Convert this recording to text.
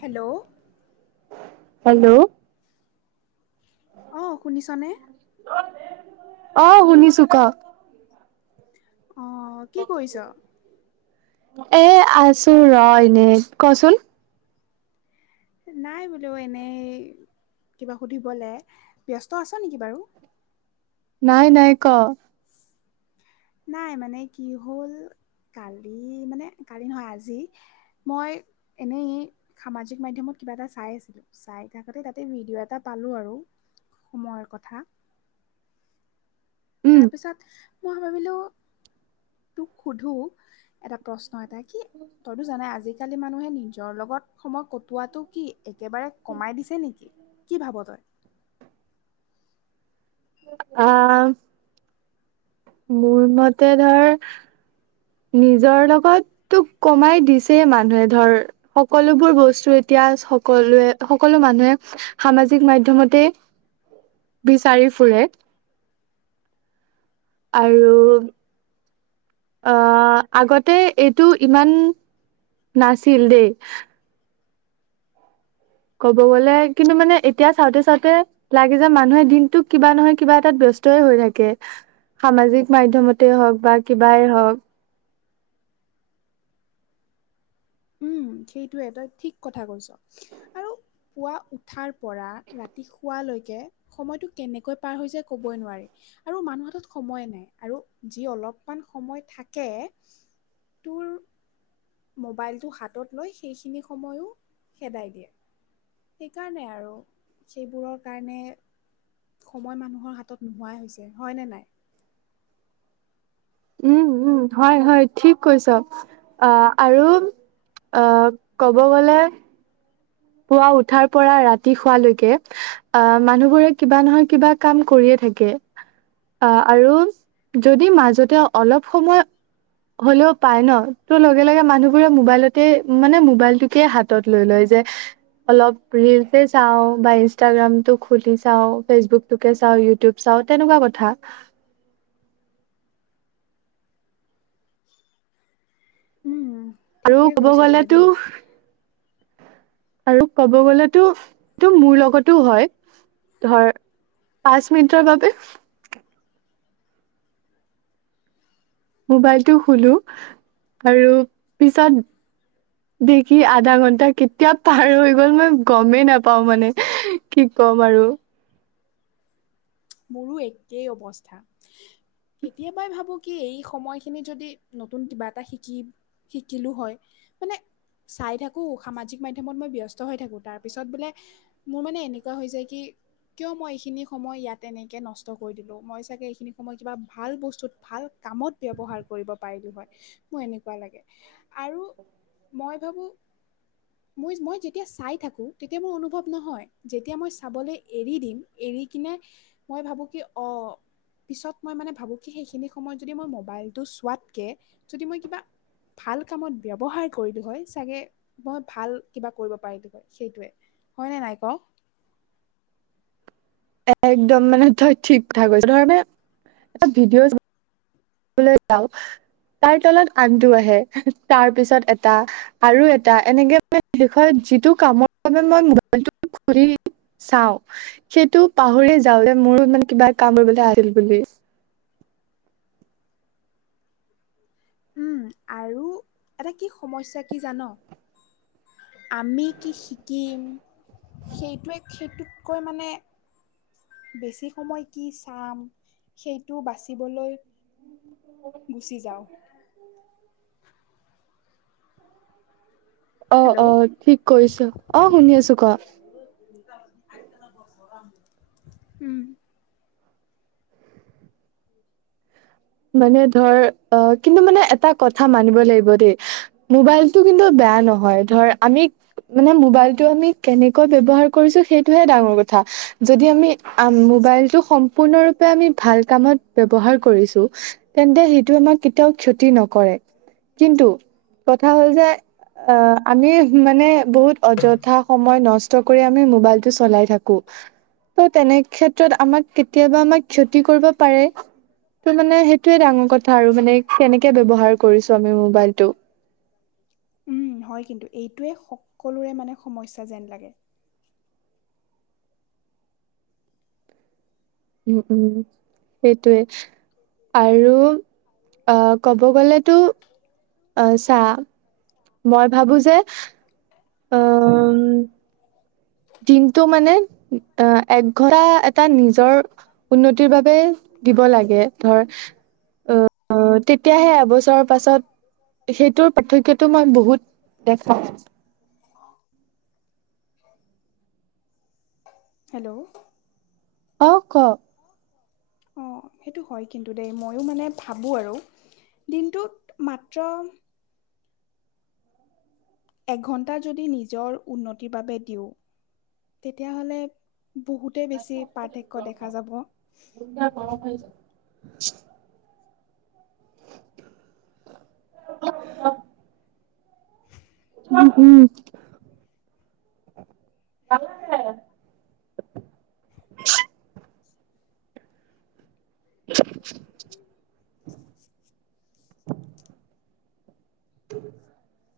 Hello hello অ শুনিছনে? আহ শুনিছোঁ ক অ কি কৰিছ? এ আছো ৰহ এনে কচোন। নাই বোলো এনেই কিবা সুধিবলৈ ব্যস্ত আছ নেকি বাৰু নাই নাই ক নাই মানে কি হ'ল কালি মানে কালি নহয় আজি মই এনেই সামাজিক মাধ্যমত কিবা এটা চাই আছিলো, চাই থাকোতে তাতে ভিডিঅ' এটা পালোঁ আৰু সময়ৰ কথা [unintelligible] উম তাৰপিছত মই ভাবিলোঁ তোক সোধো এটা প্ৰশ্ন এটা কি তইতো জান আজিকালি মানুহে নিজৰ লগত সময় কটোৱাটো কি একেবাৰে কমাই দিছে নেকি কি ভাব তই? আহ মোৰ মতে ধৰ নিজৰ লগতো কমাই দিছেই মানুহে ধৰ সকলোবোৰ বস্তু এতিয়া সকলোৱে সকলো মানুহে সামাজিক মাধ্যমতে বিচাৰি ফুৰে আৰু আহ আগতে এইটো ইমান নাছিল দেই ক'ব গ'লে কিন্তু মানে এতিয়া চাওঁতে চাওঁতে লাগে যে মানুহে দিনতো কিবা নহয় কিবা এটাত ব্যস্ত ব্যস্ত হৈ থাকে সামাজিক মাধ্যমত হওক বা কিবাই হওক। উম সেইটোৱে তই ঠিক কথা কৈছ আৰু পুৱা উঠাৰ পৰা ৰাতি শোৱালৈকে সময়টো কেনেকৈ পাৰ যায় ক'বই নোৱাৰি। আৰু মানুহ হাতত সময়ে নাই আৰু যি অলপমান সময় থাকে তুৰ মোবাইলটো হাতত লৈ সেইখিনি সময়ো খেদাই দিয়ে। সেইকাৰণে আৰু। সেইবোৰৰ কাৰণে সময় মানুহৰ হাতত নোহোৱা হৈছে। হয়নে নাই? উম উম হয় হয় ঠিক কৈছ। আহ আৰু আহ ক'ব গলে পুৱা উঠাৰ পৰা ৰাতি শুৱালৈকে। অ মানুহবোৰে কিবা নহয় কিবা কাম কৰিয়ে থাকে। থাকে। আহ আৰু যদি মাজতে অলপ সময় হ'লেও পাই ন তো লগে লগে মানুহবোৰে মোবাইলতে মানে মোবাইলটোকে হাতত লৈ লয়। যে অলপ ৰিলছে চাওঁ বা ইনষ্টাগ্ৰামটো খুলি চাওঁ, ফেচবুকটোকে চাওঁ ইউটিউব চাওঁ তেনেকুৱা কথা [unintelligible] উম। আৰু ঠিকেই ক'ব কৈছ তই গলেতো দেই আৰু ক'ব গ'লেতো। এইটো মোৰ লগতো হয়।। ধৰ পাঁচ মিনিটৰ বাবে। মোবাইলটো খোলো আৰু পিছত দেখি আধা ঘন্টা কেতিয়া পাৰ হৈ গ'ল মই গমেই নাপাও মানে। কি ক'ম আৰু। মোৰো একেই অৱস্থা। কেতিয়াবা ভাবো কি এই সময়খিনি যদি নতুন কিবা এটা শিকিম শিকিলো হয়। মানে চাই থাকোঁ সামাজিক মাধ্যমত মই ব্যস্ত হৈ থাকোঁ। তাৰপিছত বোলে মোৰ মানে এনেকুৱা হৈ যায় কি কিয় মই এইখিনি সময় ইয়াত তেনেকে নষ্ট কৰি দিলো। মই চাগে এইখিনি সময় কিবা ভাল বস্তুত, ভাল কামত ব্যৱহাৰ কৰিব পাৰিম। মোৰ এনেকুৱা লাগে আৰু মই ভাবো মই যেতিয়া চাই থাকো তেতিয়া মোৰ অনুভৱ নহয় যেতিয়া মই চাবলৈ এৰি দিম এৰি কিনে মই ভাবো কি অ পিছত মই মানে ভাবোঁ কি সেইখিনি সময়ত যদি মই মোবাইলটো চোৱাতকে যদি মই কিবা ভাল কামত ব্যৱহাৰ কৰিলো হয় চাগে মই ভাল কিবা কৰিব পাৰিলো হয় সেইটোৱে। হয় নে নাই ক? একদম মানে তই ঠিক কথা কৈছ। এইধৰনে মানে এটা ভিডিঅ বোলে চাওঁ তাৰ তলত আনটো আহে তাৰ পিছত এটা আৰু এটা এনেকে মানে শেষত যিটো কামৰ বাবে মই মবাইলটো ঘুৰি চাওঁ সেইটো পাহৰিয়ে যাওঁ। মোৰো মানে কিবা কাম কৰিবলৈ আহিল বুলি। উম। আৰু এটা কি সমস্যা কি জান? আমি কি শিকিম সেইটোৱে সেইটোতকৈ মানে বেছি সময় কি চাম সেইটো বাচিবলৈ গুচি যাওঁ। অ হেল্ল' অ ঠিক কৰিছ। অ শুনি আছো কোৱা? উম। মানে ধৰ অ কিন্তু মানে এটা কথা মানিব লাগিব দেই মোবাইল কিন্তু বেয়া নহয়। ধৰ আমি মানে মবাইল আমি কেনেকৈ ব্যৱহাৰ কৰিছোঁ সেইটোহে ডাঙৰ কথা। যদিহে আমি আম মোবাইল টো সম্পূৰ্ণৰূপে আমি ভাল কামত ব্যৱহাৰ কৰিছো। তেন্তে সেইটো আমাক কেতিয়াও ক্ষতি নকৰে। কিন্তু কথা হ'ল যে অ আমি মানে বহুত অযথা সময় নষ্ট কৰি আমি মোবাইলটো চলাই থাকো তেনে য'ত আমাক কেতিয়াবা আমাক ক্ষতি কৰিব পাৰে টো মানে সেইটোয়ে ডাঙৰ কথা আৰু মানে কেনেকে ব্যৱহাৰ কৰিছো আমি মোবাইলটো উম হয় কিন্তু এইটোৱে সকলোৰে মানে সমস্যা যেন লাগে উম উম সেইটোৱে আৰু আহ ক'ব গলেতো আহ চা মই ভাবো যে আহ দিনটো মানে আহ এঘন্টা এটা নিজৰ উন্নতিৰ বাবে দিব লাগে ধৰ অ তেতিয়াহে এবছৰ পাছত সেইটোৰ পাৰ্থক্যটো মই বহুত দেখা আছো। হেল্ল', অক অ সেইটো হয় কিন্তু দেই মইও মানে ভাবো আৰু দিনটোত মাত্ৰ এঘন্টা যদি নিজৰ উন্নতিৰ বাবে দিওঁ তেতিয়া হ'লে বহুতে বেছি পাৰ্থক্য দেখা যাব। [inaudible] [unintelligible] উম উম [inaudible] [inaudible] উম